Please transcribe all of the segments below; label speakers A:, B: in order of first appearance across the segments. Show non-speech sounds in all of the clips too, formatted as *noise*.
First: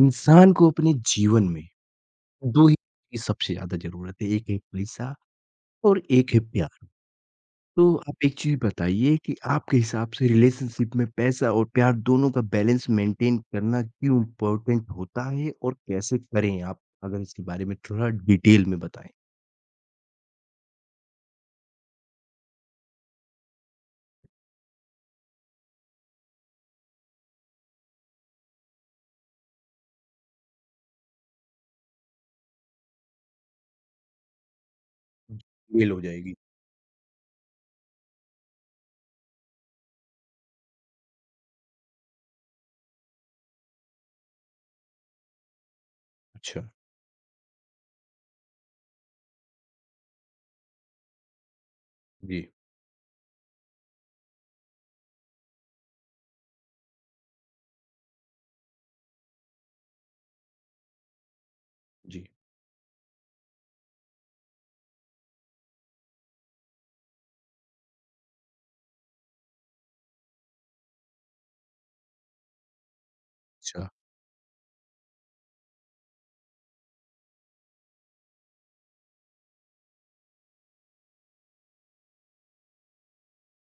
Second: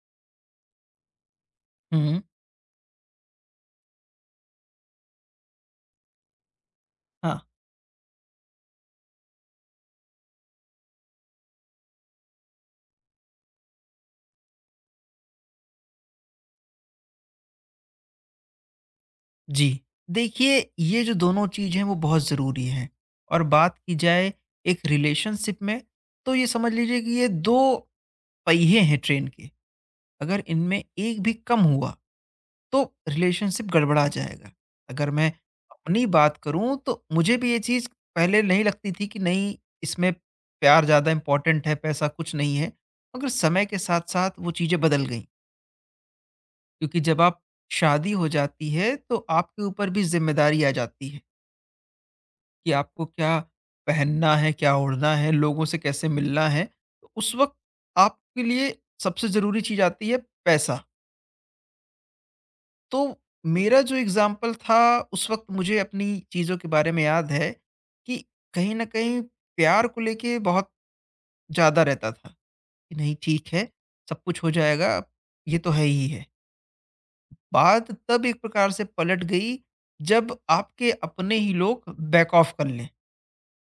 A: इंसान को अपने जीवन में
B: हुँ।
A: 2 ही की सबसे ज़्यादा ज़रूरत है, एक है पैसा और एक है प्यार।
B: हाँ,
A: तो आप एक चीज़ बताइए कि आपके हिसाब से रिलेशनशिप में पैसा और प्यार दोनों का बैलेंस मेंटेन करना क्यों इम्पोर्टेंट होता है और कैसे करें आप? अगर इसके बारे में थोड़ा डिटेल में बताएँ।
B: जी। देखिए, ये जो दोनों चीज़ हैं वो बहुत ज़रूरी हैं और बात की जाए एक रिलेशनशिप में तो ये समझ लीजिए कि ये 2 पहिए हैं ट्रेन के। अगर इनमें एक भी कम हुआ तो रिलेशनशिप गड़बड़ा जाएगा। अगर मैं
A: मेल हो
B: अपनी
A: जाएगी।
B: बात करूँ तो मुझे भी ये चीज़ पहले नहीं लगती थी कि नहीं, इसमें प्यार ज़्यादा इम्पोर्टेंट है, पैसा कुछ नहीं है, मगर समय के साथ-साथ वो चीज़ें बदल गई।
A: अच्छा,
B: क्योंकि जब आप शादी हो जाती है तो आपके ऊपर भी जिम्मेदारी आ जाती है
A: जी,
B: कि आपको क्या पहनना है, क्या ओढ़ना है, लोगों से कैसे मिलना है। तो उस वक्त आपके लिए सबसे ज़रूरी चीज़ आती है पैसा।
A: जी।
B: तो मेरा जो एग्ज़ाम्पल था, उस वक्त मुझे अपनी चीज़ों के बारे में याद है कि कहीं ना कहीं प्यार को लेके बहुत ज़्यादा रहता था कि नहीं ठीक है,
A: अच्छा।
B: सब कुछ हो जाएगा, ये तो है ही है। बात तब एक प्रकार से पलट गई जब आपके अपने ही लोग बैक ऑफ कर लें।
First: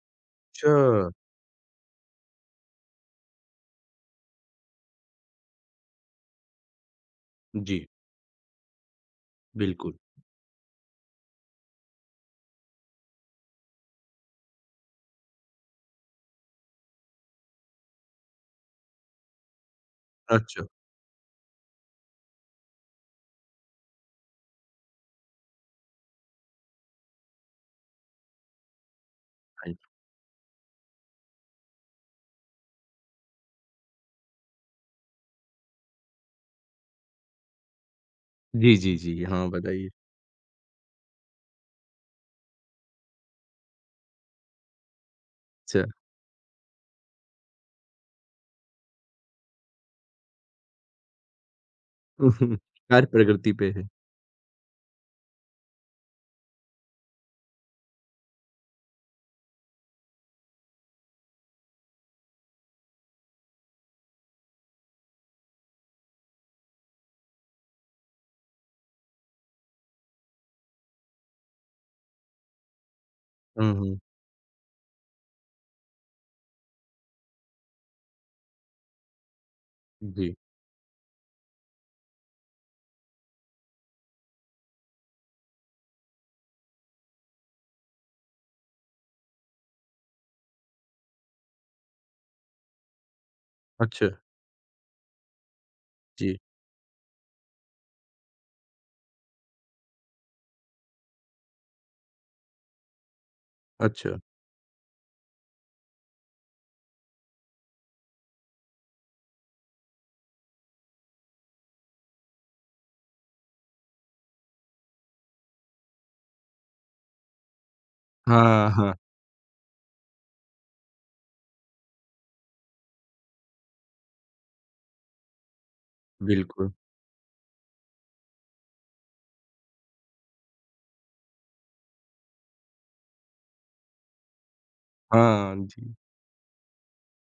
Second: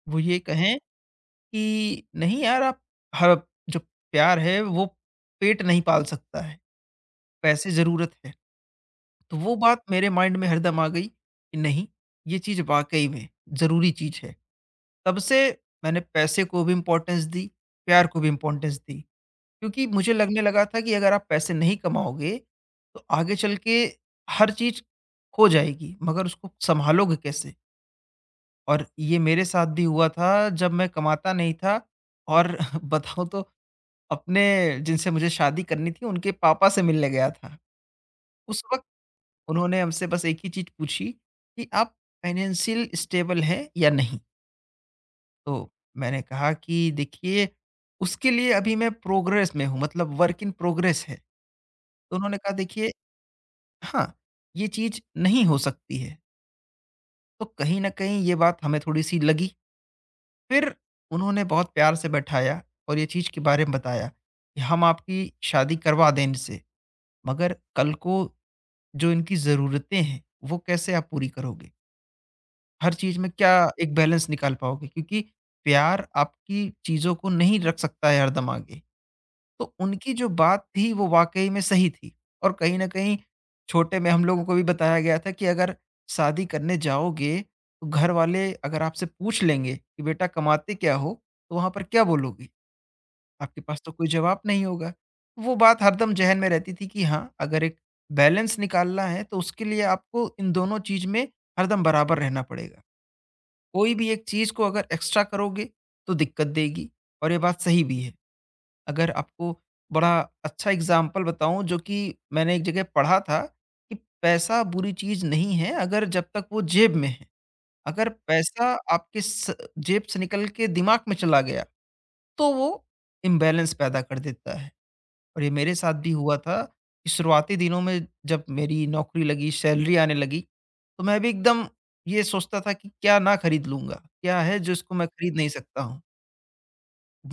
B: वो ये कहें
A: अच्छा,
B: कि नहीं यार, आप ह जो प्यार है वो पेट नहीं पाल सकता है, पैसे
A: जी,
B: ज़रूरत है। तो वो बात
A: बिल्कुल।
B: मेरे माइंड में हरदम आ गई कि नहीं, ये चीज़ वाक़ई में ज़रूरी चीज़ है। तब से मैंने पैसे को भी इम्पोर्टेंस दी, प्यार को भी इम्पोर्टेंस दी। क्योंकि मुझे लगने
A: अच्छा,
B: लगा था कि अगर आप पैसे नहीं कमाओगे तो आगे चल के हर चीज़ हो जाएगी, मगर उसको सँभालोगे कैसे? और ये मेरे साथ
A: हाँ
B: भी
A: जी।
B: हुआ था जब मैं कमाता नहीं था और *laughs* बताऊँ तो अपने जिनसे मुझे शादी करनी थी उनके पापा से मिलने गया था। उस
A: जी,
B: वक़्त
A: जी, जी, हाँ
B: उन्होंने
A: बताइए।
B: हमसे बस एक ही चीज़ पूछी कि आप फाइनेंशियल स्टेबल हैं या नहीं? तो
A: अच्छा,
B: मैंने कहा कि देखिए, उसके लिए अभी मैं प्रोग्रेस में हूँ, मतलब वर्क इन प्रोग्रेस है। तो उन्होंने कहा
A: *laughs*
B: देखिए,
A: कार्य प्रकृति पे है।
B: हाँ, ये चीज़ नहीं हो सकती है। तो कहीं न कहीं ये बात हमें थोड़ी-सी लगी। फिर उन्होंने बहुत प्यार से बैठाया और ये चीज़ के बारे में बताया कि हम आपकी शादी करवा दें इनसे, मगर कल को जो इनकी ज़रूरतें हैं, वो कैसे आप पूरी करोगे? हर चीज़ में क्या
A: हुँ,
B: एक
A: हुँ,
B: बैलेंस निकाल पाओगे? क्योंकि प्यार आपकी चीज़ों को नहीं रख सकता है हरदम आगे। तो उनकी जो
A: जी,
B: बात थी वो वाक़ई में सही थी और कहीं न कहीं छोटे में हम लोगों को भी बताया गया था कि अगर शादी करने जाओगे, तो घरवाले अगर आपसे पूछ लेंगे कि बेटा कमाते क्या हो? तो वहाँ पर क्या बोलोगे? आपके पास तो कोई
A: अच्छा।
B: जवाब नहीं होगा। वो बात हरदम
A: जी,
B: ज़हन में रहती थी कि हाँ, अगर एक बैलेंस निकालना है तो उसके लिए आपको इन दोनों चीज़ में हरदम बराबर रहना पड़ेगा। कोई भी
A: अच्छा।
B: एक चीज़ को अगर एक्स्ट्रा करोगे, तो दिक्कत देगी और ये बात सही भी है। अगर आपको बड़ा अच्छा एग्ज़ाम्पल बताऊँ, जो कि मैंने एक जगह पढ़ा था कि पैसा बुरी चीज़ नहीं है अगर जब तक वो जेब में है। अगर पैसा
A: हाँ, हाँ,
B: आपके स जेब से निकल के दिमाग में चला गया, तो वो इम्बैलेंस पैदा कर देता है। और ये मेरे साथ भी हुआ था
A: बिल्कुल।
B: कि शुरुआती दिनों में जब मेरी नौकरी लगी, सैलरी आने लगी, तो मैं भी एकदम ये सोचता था कि क्या ना खरीद लूँगा? क्या है जो इसको मैं खरीद नहीं
A: हाँ,
B: सकता
A: जी,
B: हूँ?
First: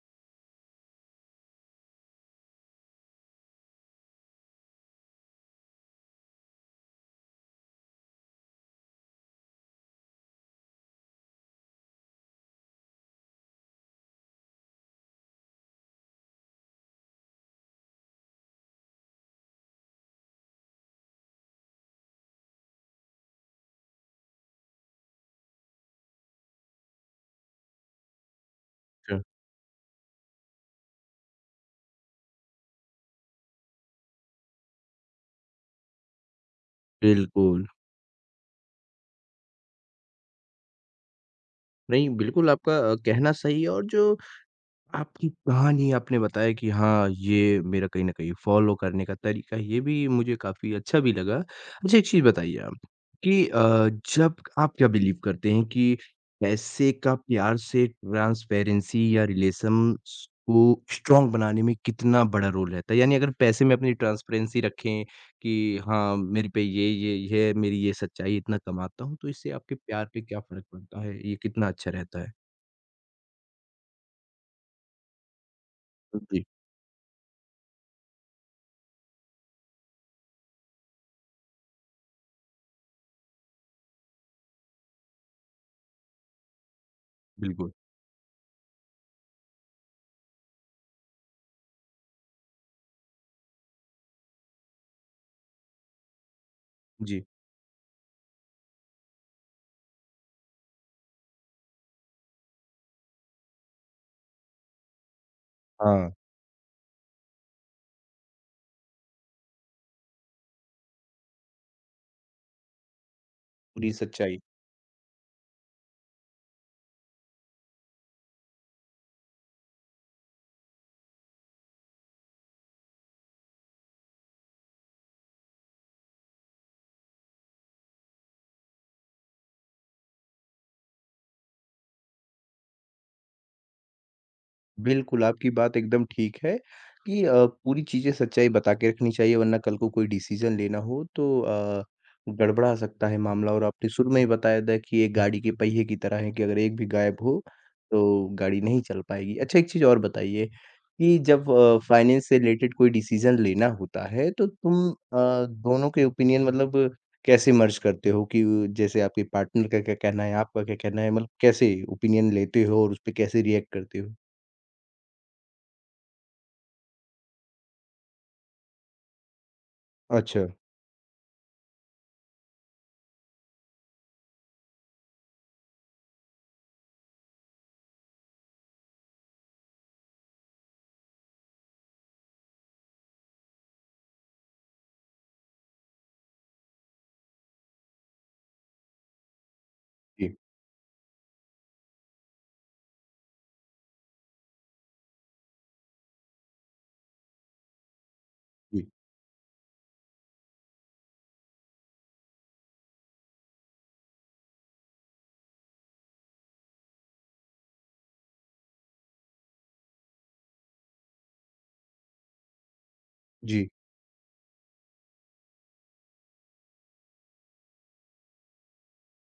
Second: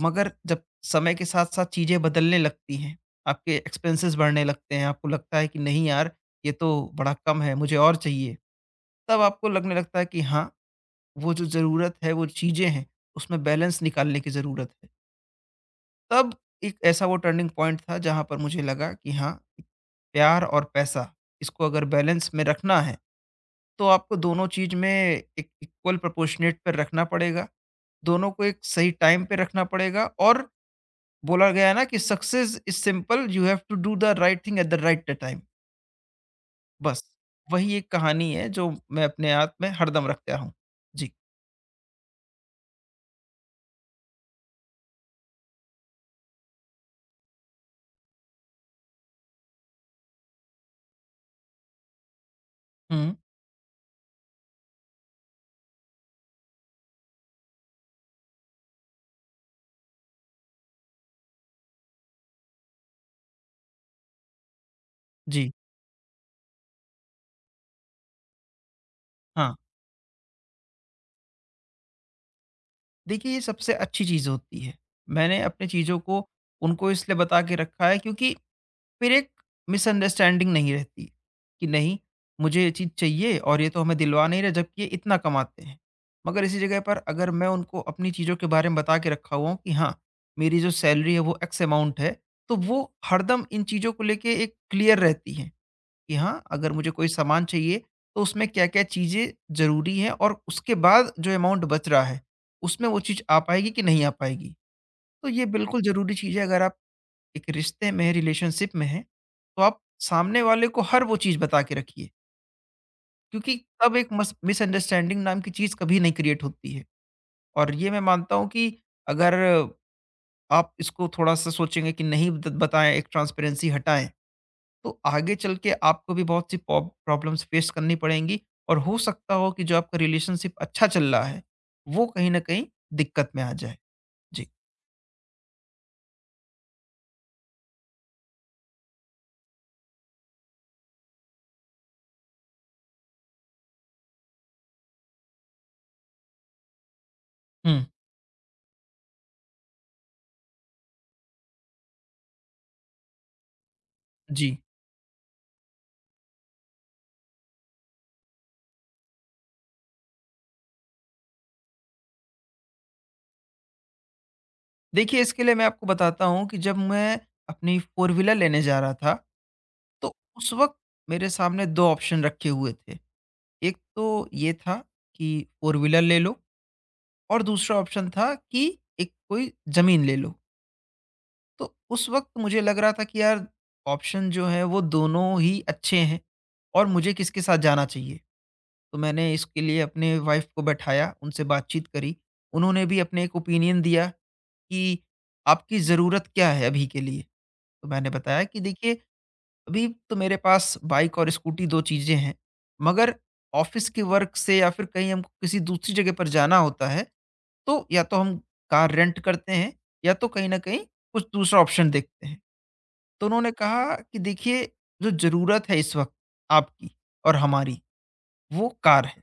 B: मगर जब समय के साथ साथ चीज़ें बदलने लगती हैं, आपके एक्सपेंसेस बढ़ने लगते हैं, आपको लगता है कि नहीं यार, ये तो बड़ा कम है, मुझे और चाहिए। तब आपको लगने लगता है कि हाँ, वो जो ज़रूरत है, वो चीज़ें हैं, उसमें बैलेंस निकालने की ज़रूरत है। तब एक ऐसा वो टर्निंग पॉइंट था जहाँ पर मुझे लगा कि हाँ, प्यार और पैसा, इसको अगर बैलेंस में रखना है, तो आपको दोनों चीज़ में एक इक्वल प्रोपोर्शनेट पे रखना पड़ेगा। दोनों को एक सही
A: अच्छा,
B: टाइम पे रखना पड़ेगा और बोला गया है ना कि success is simple, you have to do the right thing at the right time. बस
A: बिल्कुल।
B: वही एक कहानी है जो मैं अपने आप में हरदम रखता हूँ। जी।
A: नहीं, बिल्कुल आपका कहना सही है और जो आपकी कहानी आपने बताया कि हाँ, ये मेरा कहीं न कहीं फ़ॉलो करने का तरीका है, ये भी मुझे काफ़ी अच्छा भी लगा। मुझे एक चीज़ बताइए आप
B: हुँ,
A: कि जब आप क्या बिलीव करते हैं कि पैसे का प्यार से ट्रांसपेरेंसी या रिलेशंस को स्ट्रॉन्ग बनाने में कितना बड़ा रोल रहता है? यानी अगर पैसे में अपनी ट्रांसपेरेंसी रखें कि
B: जी।
A: हाँ, मेरे पे ये, है, मेरी ये सच्चाई इतना कमाता हूँ, तो इससे
B: हाँ,
A: आपके प्यार पे क्या फ़र्क पड़ता है? ये कितना अच्छा रहता है?
B: देखिए ये सबसे अच्छी चीज़ होती है। मैंने अपनी चीज़ों को,
A: जी,
B: उनको इसलिए बता के रखा है, क्योंकि फिर एक मिसअंडरस्टैंडिंग नहीं रहती कि नहीं मुझे ये चीज़ चाहिए और ये तो हमें दिलवा नहीं रहे जबकि ये इतना कमाते हैं। मगर इसी जगह पर अगर मैं
A: बिल्कुल।
B: उनको अपनी चीज़ों के बारे में बता के रखा हुआ हूँ कि हाँ, मेरी जो सैलरी है वो एक्स अमाउंट है, तो वो हरदम इन चीज़ों को लेके एक क्लियर रहती हैं कि हाँ, अगर मुझे कोई
A: जी,
B: सामान चाहिए तो उसमें क्या क्या चीज़ें ज़रूरी हैं और उसके बाद जो अमाउंट बच रहा है, उसमें वो चीज़ आ पाएगी कि नहीं आ पाएगी। तो ये बिल्कुल
A: हाँ।
B: ज़रूरी चीज़ है, अगर आप एक रिश्ते में है, रिलेशनशिप में है, तो आप सामने वाले को हर वो चीज़ बता के रखिए, क्योंकि
A: पूरी
B: तब एक मस
A: सच्चाई।
B: मिसअंडरस्टैंडिंग नाम की चीज़ कभी नहीं क्रिएट होती है। और ये मैं मानता हूँ कि अगर आप इसको थोड़ा-सा सोचेंगे कि नहीं द बताएँ, एक ट्रांसपेरेंसी हटाएँ, तो आगे चल के आपको भी बहुत सी पॉब प्रॉब्लम्स फेस करनी पड़ेंगी और हो सकता हो कि जो आपका रिलेशनशिप अच्छा चल रहा है, वो कहीं न कहीं दिक्कत में आ जाए। जी।
A: बिल्कुल, आपकी बात एकदम ठीक है कि पूरी चीज़ें सच्चाई बता के रखनी चाहिए वरना कल को कोई डिसीज़न लेना हो तो गड़बड़ा सकता है मामला और आपने शुरू में ही बताया था कि ये गाड़ी के पहिए की तरह है कि अगर एक भी गायब हो,
B: हुँ।
A: तो गाड़ी नहीं चल पाएगी। अच्छा एक चीज़ और बताइए कि जब फाइनेंस से रिलेटेड कोई डिसीज़न लेना होता है तो
B: जी।
A: तुम दोनों के ओपिनियन मतलब कैसे मर्ज करते हो कि जैसे आपके पार्टनर का क्या कहना है, आपका क्या कहना है? मतलब कैसे ओपिनियन लेते हो और उसपे कैसे रिएक्ट करते हो?
B: देखिए, इसके लिए मैं आपको बताता हूँ कि जब मैं अपनी फ़ोर व्हीलर लेने जा रहा था, तो
A: अच्छा,
B: उस वक़्त मेरे सामने 2 ऑप्शन रखे हुए थे। एक तो ये था कि फ़ोर व्हीलर ले लो और दूसरा ऑप्शन था कि एक कोई ज़मीन ले लो। तो उस वक़्त मुझे लग रहा था कि यार ऑप्शन जो हैं वो दोनों ही अच्छे हैं और मुझे किसके साथ जाना चाहिए? तो मैंने इसके लिए अपने
A: जी,
B: वाइफ़ को बैठाया, उनसे बातचीत करी। उन्होंने भी अपने एक ओपिनियन दिया कि आपकी ज़रूरत क्या है अभी के लिए? तो मैंने बताया कि
A: जी,
B: देखिए, अभी तो मेरे पास बाइक और स्कूटी 2 चीज़ें हैं, मगर ऑफ़िस के वर्क से या फिर कहीं हमको किसी दूसरी जगह पर जाना होता है, तो या तो हम कार रेंट करते हैं या तो कहीं न कहीं कुछ दूसरा ऑप्शन देखते हैं। तो उन्होंने
A: जी,
B: कहा कि देखिए, जो ज़रूरत है इस वक़्त आपकी और हमारी, वो कार है।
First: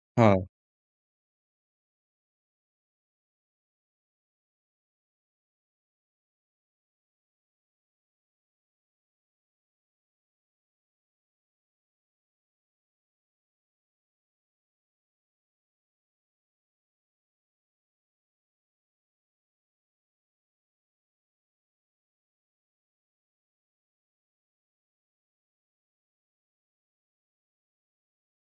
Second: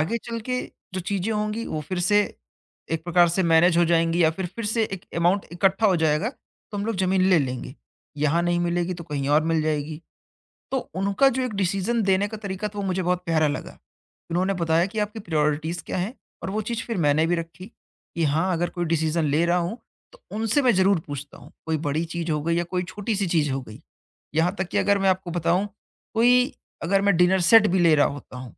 B: आगे
A: हाँ,
B: चल के जो चीज़ें होंगी वो फिर से एक प्रकार से मैनेज हो जाएँगी या फिर से एक अमाउंट इकट्ठा हो जाएगा, तो हम लोग ज़मीन ले लेंगे। यहाँ नहीं मिलेगी तो कहीं और मिल जाएगी। तो उनका जो एक डिसीज़न देने का तरीका था वो मुझे बहुत प्यारा लगा। उन्होंने बताया कि आपकी प्रायोरिटीज़ क्या हैं और वो चीज़ फिर मैंने भी रखी कि हाँ, अगर कोई डिसीज़न ले रहा हूँ तो उनसे मैं ज़रूर पूछता हूँ। कोई बड़ी चीज़ हो गई या कोई छोटी-सी चीज़ हो गई। यहाँ तक कि अगर मैं आपको बताऊँ, कोई, अगर मैं डिनर सेट भी ले रहा होता हूँ,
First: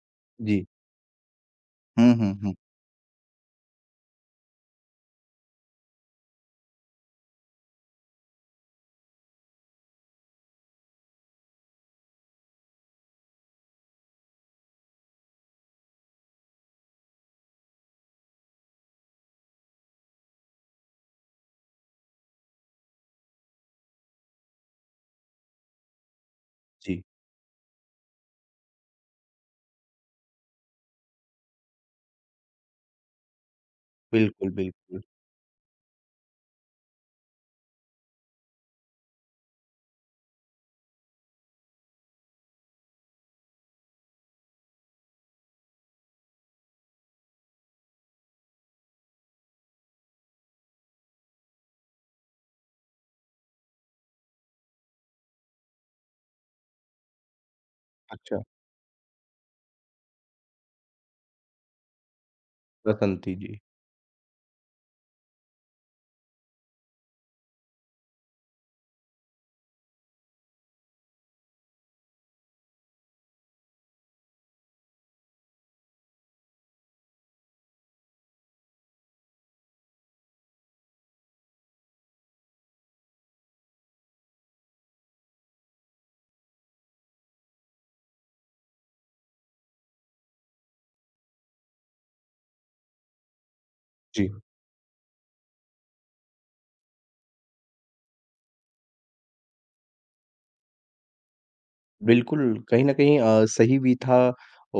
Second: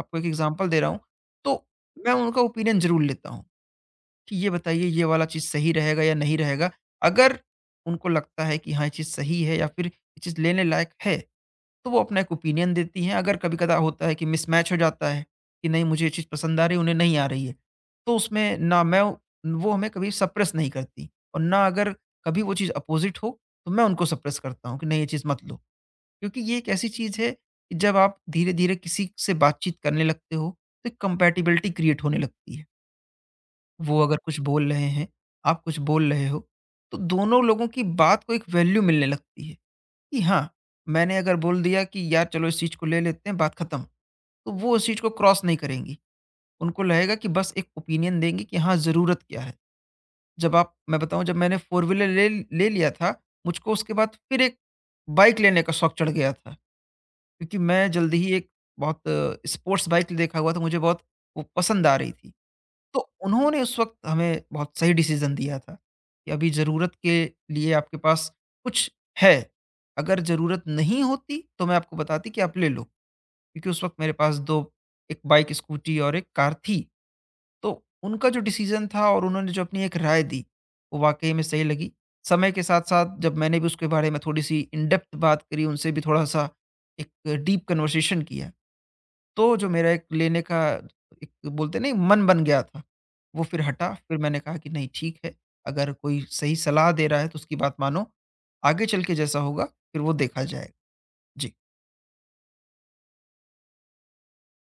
B: आपको एक
A: जी।
B: एग्जांपल दे रहा हूँ, तो
A: हुँ,
B: मैं
A: हुँ,
B: उनका
A: हुँ।
B: ओपिनियन ज़रूर लेता हूँ, कि ये बताइए ये वाला चीज़ सही रहेगा या नहीं रहेगा। अगर उनको लगता है कि हाँ, ये चीज़ सही है या फिर ये चीज़ लेने लायक है, तो वो अपना एक ओपिनियन देती हैं। अगर कभी-कदा होता है कि मिसमैच हो जाता है, कि नहीं मुझे ये चीज़ पसंद आ रही है, उन्हें नहीं आ रही है, तो उसमें ना मैं, वो हमें कभी सप्रेस नहीं करती और ना अगर कभी वो चीज़ अपोज़िट हो, तो मैं उनको सप्रेस करता हूँ कि नहीं ये चीज़ मत लो। क्योंकि ये एक ऐसी
A: जी,
B: चीज़ है कि जब आप धीरे-धीरे किसी से बातचीत करने लगते हो, तो एक कंपैटिबिलिटी क्रिएट होने लगती है। वो अगर कुछ
A: बिल्कुल,
B: बोल रहे
A: बिल्कुल।
B: हैं, आप कुछ बोल रहे हो, तो दोनों लोगों की बात को एक वैल्यू मिलने लगती है कि हाँ, मैंने अगर बोल दिया कि यार चलो इस चीज़ को ले लेते हैं, बात खत्म। तो वो उस चीज़ को क्रॉस नहीं करेंगी। उनको लगेगा कि बस एक ओपिनियन देंगी कि हाँ, ज़रूरत क्या है? जब आप मैं बताऊँ जब मैंने फोर व्हीलर ले ले लिया था, मुझको उसके बाद फिर एक बाइक लेने का शौक चढ़ गया था। क्योंकि मैं जल्दी ही
A: अच्छा,
B: एक बहुत स्पोर्ट्स बाइक देखा हुआ था, मुझे बहुत वो पसंद आ रही थी। तो
A: बसंती जी,
B: उन्होंने उस वक़्त हमें बहुत सही डिसीज़न दिया था कि अभी ज़रूरत के लिए आपके पास कुछ है, अगर ज़रूरत नहीं होती तो मैं आपको बताती कि आप ले लो। क्योंकि उस वक़्त मेरे पास 2 एक बाइक, स्कूटी और एक कार थी। तो उनका जो डिसीजन था और उन्होंने जो अपनी एक राय दी, वो वाक़ई में सही लगी। समय के साथ-साथ जब मैंने भी उसके बारे में थोड़ी-सी इन डेप्थ बात करी, उनसे भी थोड़ा-सा एक डीप कन्वर्सेशन किया, तो जो मेरा एक लेने का एक बोलते हैं ना, एक मन बन गया था, वो फिर हटा। फिर
A: जी।
B: मैंने कहा कि नहीं ठीक है, अगर कोई सही सलाह दे रहा है तो उसकी बात मानो। आगे चल के जैसा होगा, फिर वो देखा जाएगा। जी,
A: बिल्कुल, कहीं न कहीं सही भी था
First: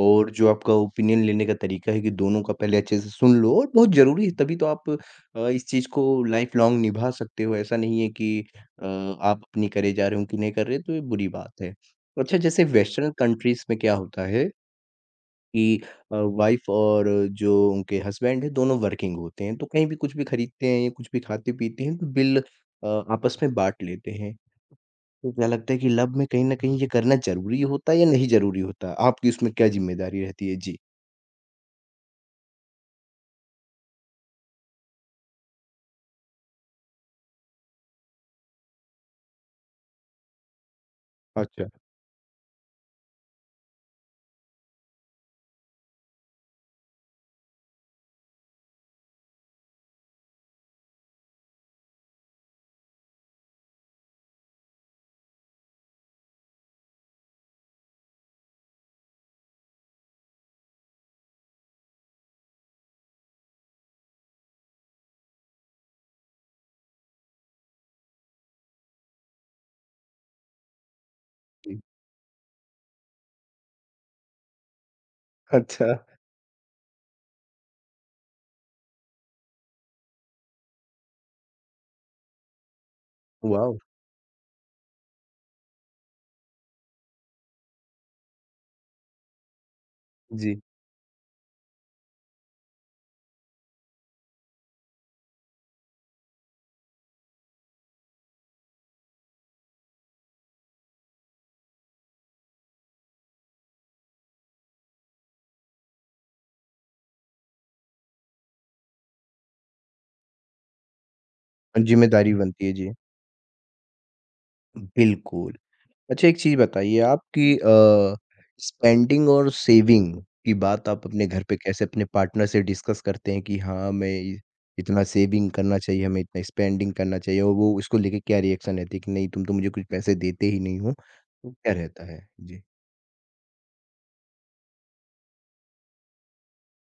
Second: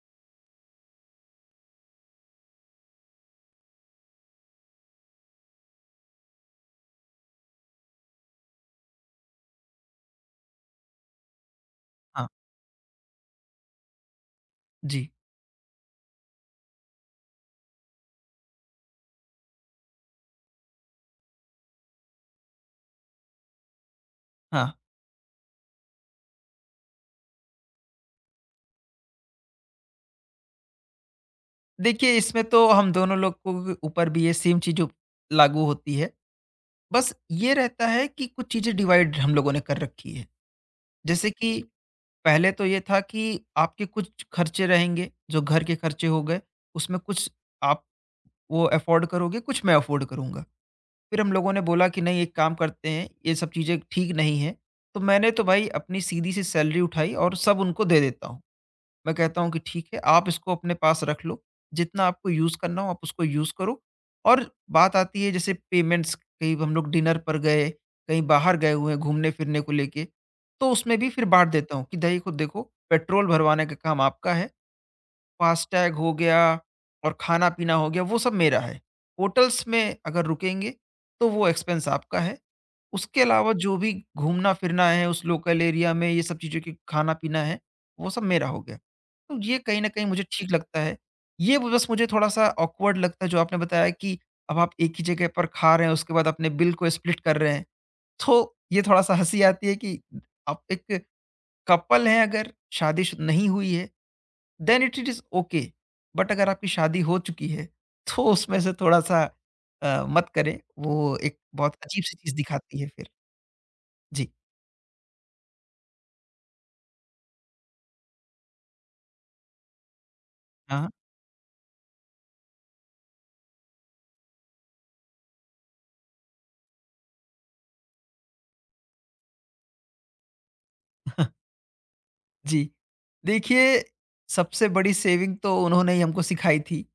A: और जो आपका ओपिनियन लेने का तरीका है कि दोनों का पहले अच्छे से सुन लो और बहुत ज़रूरी है तभी तो आप इस चीज़ को लाइफ़ लॉन्ग निभा सकते हो। ऐसा नहीं है कि आप अपनी करे जा रहे हो, उनकी नहीं कर रहे, तो ये बुरी बात है।
B: हाँ,
A: अच्छा, जैसे वेस्टर्न कंट्रीज़ में क्या होता है
B: जी,
A: कि वाइफ और जो उनके हस्बैंड हैं दोनों वर्किंग होते हैं, तो कहीं भी कुछ भी खरीदते हैं या कुछ भी खाते-पीते हैं तो बिल आपस में बाँट लेते हैं।
B: हाँ।
A: तो क्या लगता है कि लव में कहीं न कहीं ये करना ज़रूरी होता है या नहीं ज़रूरी होता? आपकी उसमें क्या ज़िम्मेदारी रहती है? जी।
B: देखिए, इसमें तो हम दोनों लोग को ऊपर भी ये सेम चीज़ जो लागू होती है। बस ये रहता है कि कुछ चीज़ें डिवाइड हम लोगों ने कर रखी है। जैसे कि
A: अच्छा।
B: पहले तो ये था कि आपके कुछ खर्चे रहेंगे, जो घर के खर्चे हो गए, उसमें कुछ आप वो अफ़ोर्ड करोगे, कुछ मैं अफ़ोर्ड करूँगा। फिर हम लोगों ने बोला कि नहीं, एक काम करते हैं, ये सब चीज़ें ठीक नहीं है, तो मैंने तो भाई अपनी सीधी-सी सैलरी उठाई और सब उनको दे देता हूँ। मैं कहता हूँ कि ठीक है, आप इसको अपने पास रख लो, जितना आपको यूज़ करना हो आप उसको यूज़ करो। और बात आती है जैसे पेमेंट्स, कहीं हम लोग डिनर पर गए, कहीं बाहर गए हुए हैं घूमने-फिरने को लेके, तो उसमें भी फिर बाँट देता
A: जी।
B: हूँ कि दही को देखो, पेट्रोल भरवाने का काम आपका है,
A: अच्छा।
B: फ़ास्टैग हो गया और खाना-पीना हो गया वो सब मेरा है। होटल्स में अगर रुकेंगे, तो वो एक्सपेंस आपका है। उसके अलावा जो
A: वॉव!
B: भी घूमना-फिरना है उस लोकल एरिया में, ये सब चीज़ें कि खाना-पीना है, वो सब मेरा हो गया। तो ये कहीं न कहीं मुझे ठीक
A: जी।
B: लगता है। ये ब बस मुझे थोड़ा-सा ऑकवर्ड लगता है जो आपने बताया कि अब आप एक ही जगह पर खा रहे हैं, उसके बाद अपने बिल को स्प्लिट कर रहे हैं। तो ये थोड़ा-सा हँसी आती है कि आप एक कपल हैं अगर, शादी श नहीं हुई है, then it it is okay. But अगर आपकी शादी हो चुकी है, तो उसमें से थोड़ा-सा मत करें। वो एक बहुत अजीब-सी
A: ज़िम्मेदारी
B: चीज़
A: बनती है,
B: दिखाती है
A: जी।
B: फिर। जी।
A: बिल्कुल। अच्छा एक चीज़ बताइए आप कि स्पेंडिंग और सेविंग की
B: हाँ,
A: बात आप अपने घर पे कैसे अपने पार्टनर से डिस्कस करते हैं कि हाँ, हमें इ इतना सेविंग करना चाहिए, हमें इतना स्पेंडिंग करना चाहिए और वो उसको लेके क्या रिएक्शन रहती है कि नहीं तुम तो मुझे कुछ पैसे देते ही नहीं हो, तो
B: *laughs*
A: क्या रहता है? जी।
B: जी। देखिए, सबसे बड़ी सेविंग तो उन्होंने ही हमको सिखाई थी।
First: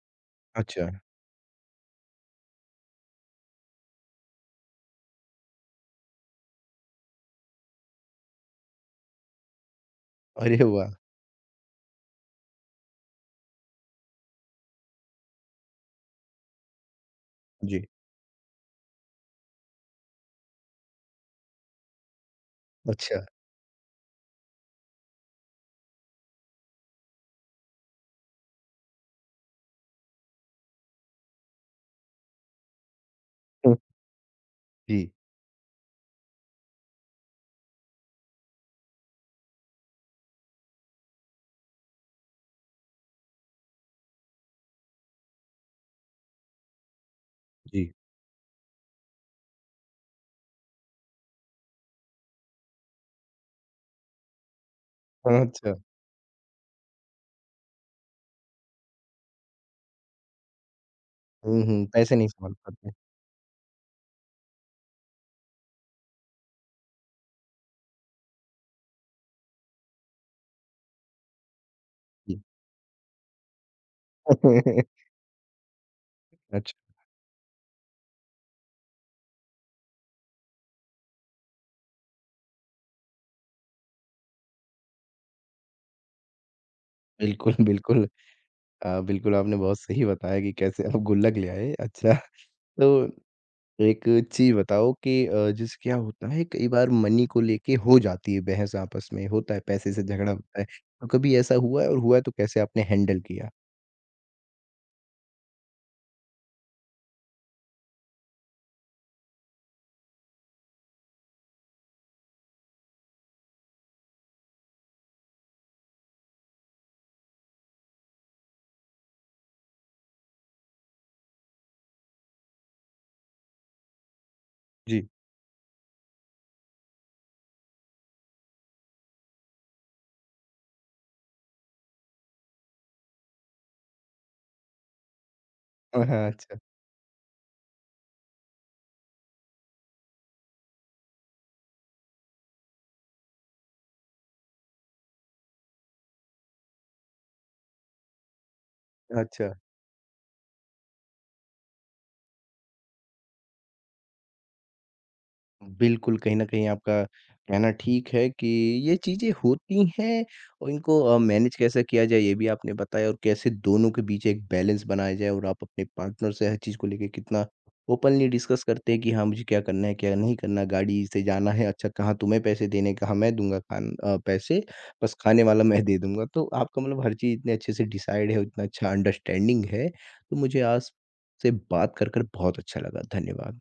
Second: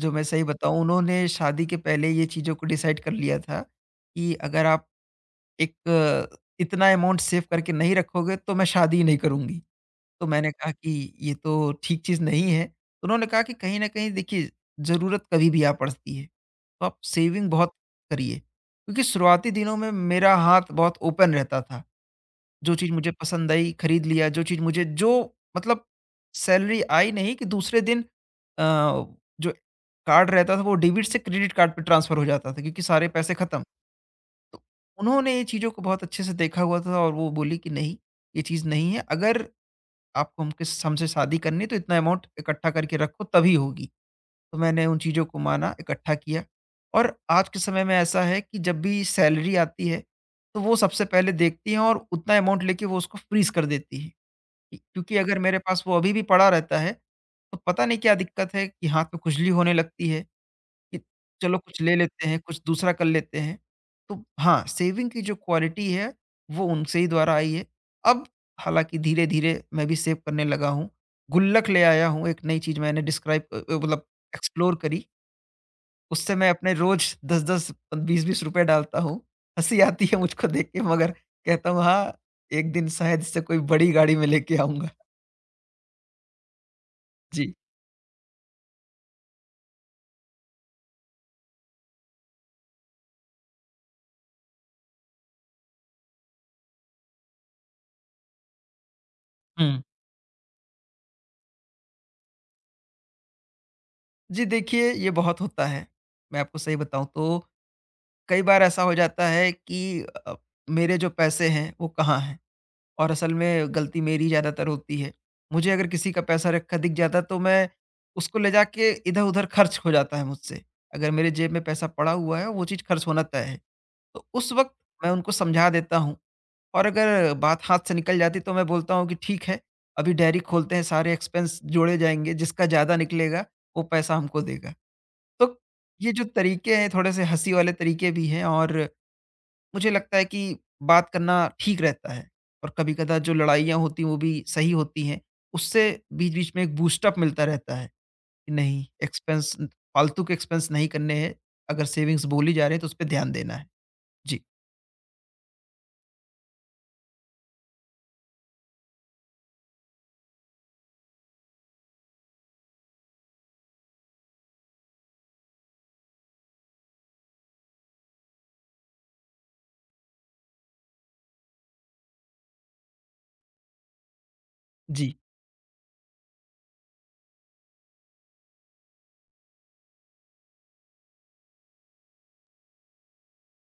B: जो मैं सही बताऊँ,
A: अच्छा,
B: उन्होंने शादी के पहले ये चीज़ों को डिसाइड कर लिया था कि अगर आप इतना अमाउंट सेव करके नहीं रखोगे तो मैं शादी ही नहीं करूँगी। तो मैंने
A: अरे
B: कहा कि
A: वाह!
B: ये तो ठीक चीज़ नहीं है। तो उन्होंने कहा कि कहीं न कहीं देखिए, ज़रूरत कभी भी आ पड़ती है। तो आप सेविंग बहुत
A: जी,
B: करिए। क्योंकि शुरुआती दिनों में मेरा हाथ बहुत ओपन रहता था। जो चीज़ मुझे
A: अच्छा।
B: पसंद आई खरीद लिया, जो चीज़ मुझे जो मतलब सैलरी आई नहीं कि दूसरे दिन अ, जो कार्ड रहता था वो डेबिट से क्रेडिट कार्ड पे ट्रांसफ़र हो जाता था, क्योंकि सारे पैसे ख़त्म।
A: हुँ,
B: तो
A: जी,
B: उन्होंने ये चीज़ों को बहुत अच्छे से देखा हुआ था और वो बोली कि नहीं, ये चीज़ नहीं है, अगर आपको हमके हमसे शादी करनी है तो इतना अमाउंट इकट्ठा करके रखो तभी होगी। तो मैंने उन चीज़ों को माना, इकट्ठा किया और आज के समय
A: जी।
B: में ऐसा है कि जब भी सैलरी आती है, तो वो सबसे पहले देखती हैं और उतना अमाउंट लेके वो उसको फ्रीज़ कर देती हैं। कि क्योंकि अगर
A: हाँ,
B: मेरे
A: अच्छा।
B: पास वो अभी भी पड़ा रहता है, तो पता नहीं क्या दिक्कत है कि हाथ में खुजली होने लगती है कि चलो
A: हुँ,
B: कुछ
A: हुँ,
B: ले
A: पैसे नहीं
B: लेते हैं,
A: संभाल
B: कुछ
A: पाते।
B: दूसरा कर लेते हैं। तो हाँ, सेविंग की जो क्वालिटी है, वो उनसे ही द्वारा आई है। अब हालाँकि धीरे-धीरे मैं भी सेव करने लगा हूँ। गुल्लक ले आया हूँ,
A: जी।
B: एक नई चीज़ मैंने डिस्क्राइब मतलब एक्सप्लोर
A: *laughs*
B: करी, उससे मैं अपने
A: अच्छा,
B: रोज 10-10 20-20 रुपए डालता हूँ। हँसी आती है मुझको देख के, मगर कहता हूँ हाँ, एक दिन शायद इससे कोई बड़ी गाड़ी में लेके आऊँगा। जी।
A: बिल्कुल, बिल्कुल। बिल्कुल, आपने बहुत सही बताया कि कैसे आप गुल्लक ले आए। अच्छा, तो एक चीज़ बताओ कि जैसे क्या होता है कई बार मनी को लेके हो जाती है बहस आपस में, होता है
B: हुँ।
A: पैसे से झगड़ा होता है। तो कभी ऐसा हुआ है और हुआ है तो कैसे आपने हैंडल किया?
B: जी, देखिए ये बहुत होता है। मैं आपको सही बताऊँ तो कई बार ऐसा हो जाता है कि अ, मेरे जो पैसे हैं वो कहाँ हैं, और असल में गलती मेरी ज़्यादातर होती है। मुझे अगर किसी का पैसा रखा दिख जाता तो मैं उसको ले जाके इधर-उधर खर्च हो जाता है मुझसे। अगर मेरे जेब में पैसा पड़ा हुआ है वो चीज़ खर्च होना तय है। तो उस वक़्त
A: जी।
B: मैं उनको समझा देता हूँ, और अगर बात हाथ से निकल जाती तो मैं बोलता हूँ कि ठीक है, अभी डायरी खोलते हैं, सारे एक्सपेंस जोड़े जाएँगे, जिसका ज़्यादा निकलेगा वो पैसा हमको देगा। तो
A: हाँ,
B: ये जो
A: हाँ, अच्छा।
B: तरीके हैं थोड़े से हँसी वाले तरीके भी हैं, और मुझे लगता है कि बात करना ठीक रहता है और कभी-कदा जो लड़ाइयाँ होती हैं वो भी सही होती हैं। उससे बीच-बीच में एक बूस्ट अप मिलता रहता है कि नहीं,
A: अच्छा।
B: एक्सपेंस फालतू के एक्सपेंस नहीं करने हैं, अगर सेविंग्स बोली जा रही है तो उस पे ध्यान देना है। जी।
A: बिल्कुल, कहीं न कहीं आपका कहना ठीक है कि ये चीज़ें होती हैं और इनको मैनेज कैसे किया जाए ये भी आपने बताया और कैसे दोनों के बीच एक बैलेंस बनाया जाए और आप अपने पार्टनर से हर चीज़ को लेके कितना ओपनली डिस्कस करते हैं कि हाँ, मुझे क्या करना है, क्या नहीं करना, गाड़ी से जाना है, अच्छा कहाँ तुम्हें पैसे देने, कहाँ मैं दूँगा पैसे, बस
B: जी।
A: खाने वाला मैं दे दूँगा। तो आपका मतलब हर चीज़ इतने अच्छे से डिसाइड है, इतना अच्छा अंडरस्टैंडिंग है, तो मुझे आज से बात कर बहुत अच्छा लगा। धन्यवाद।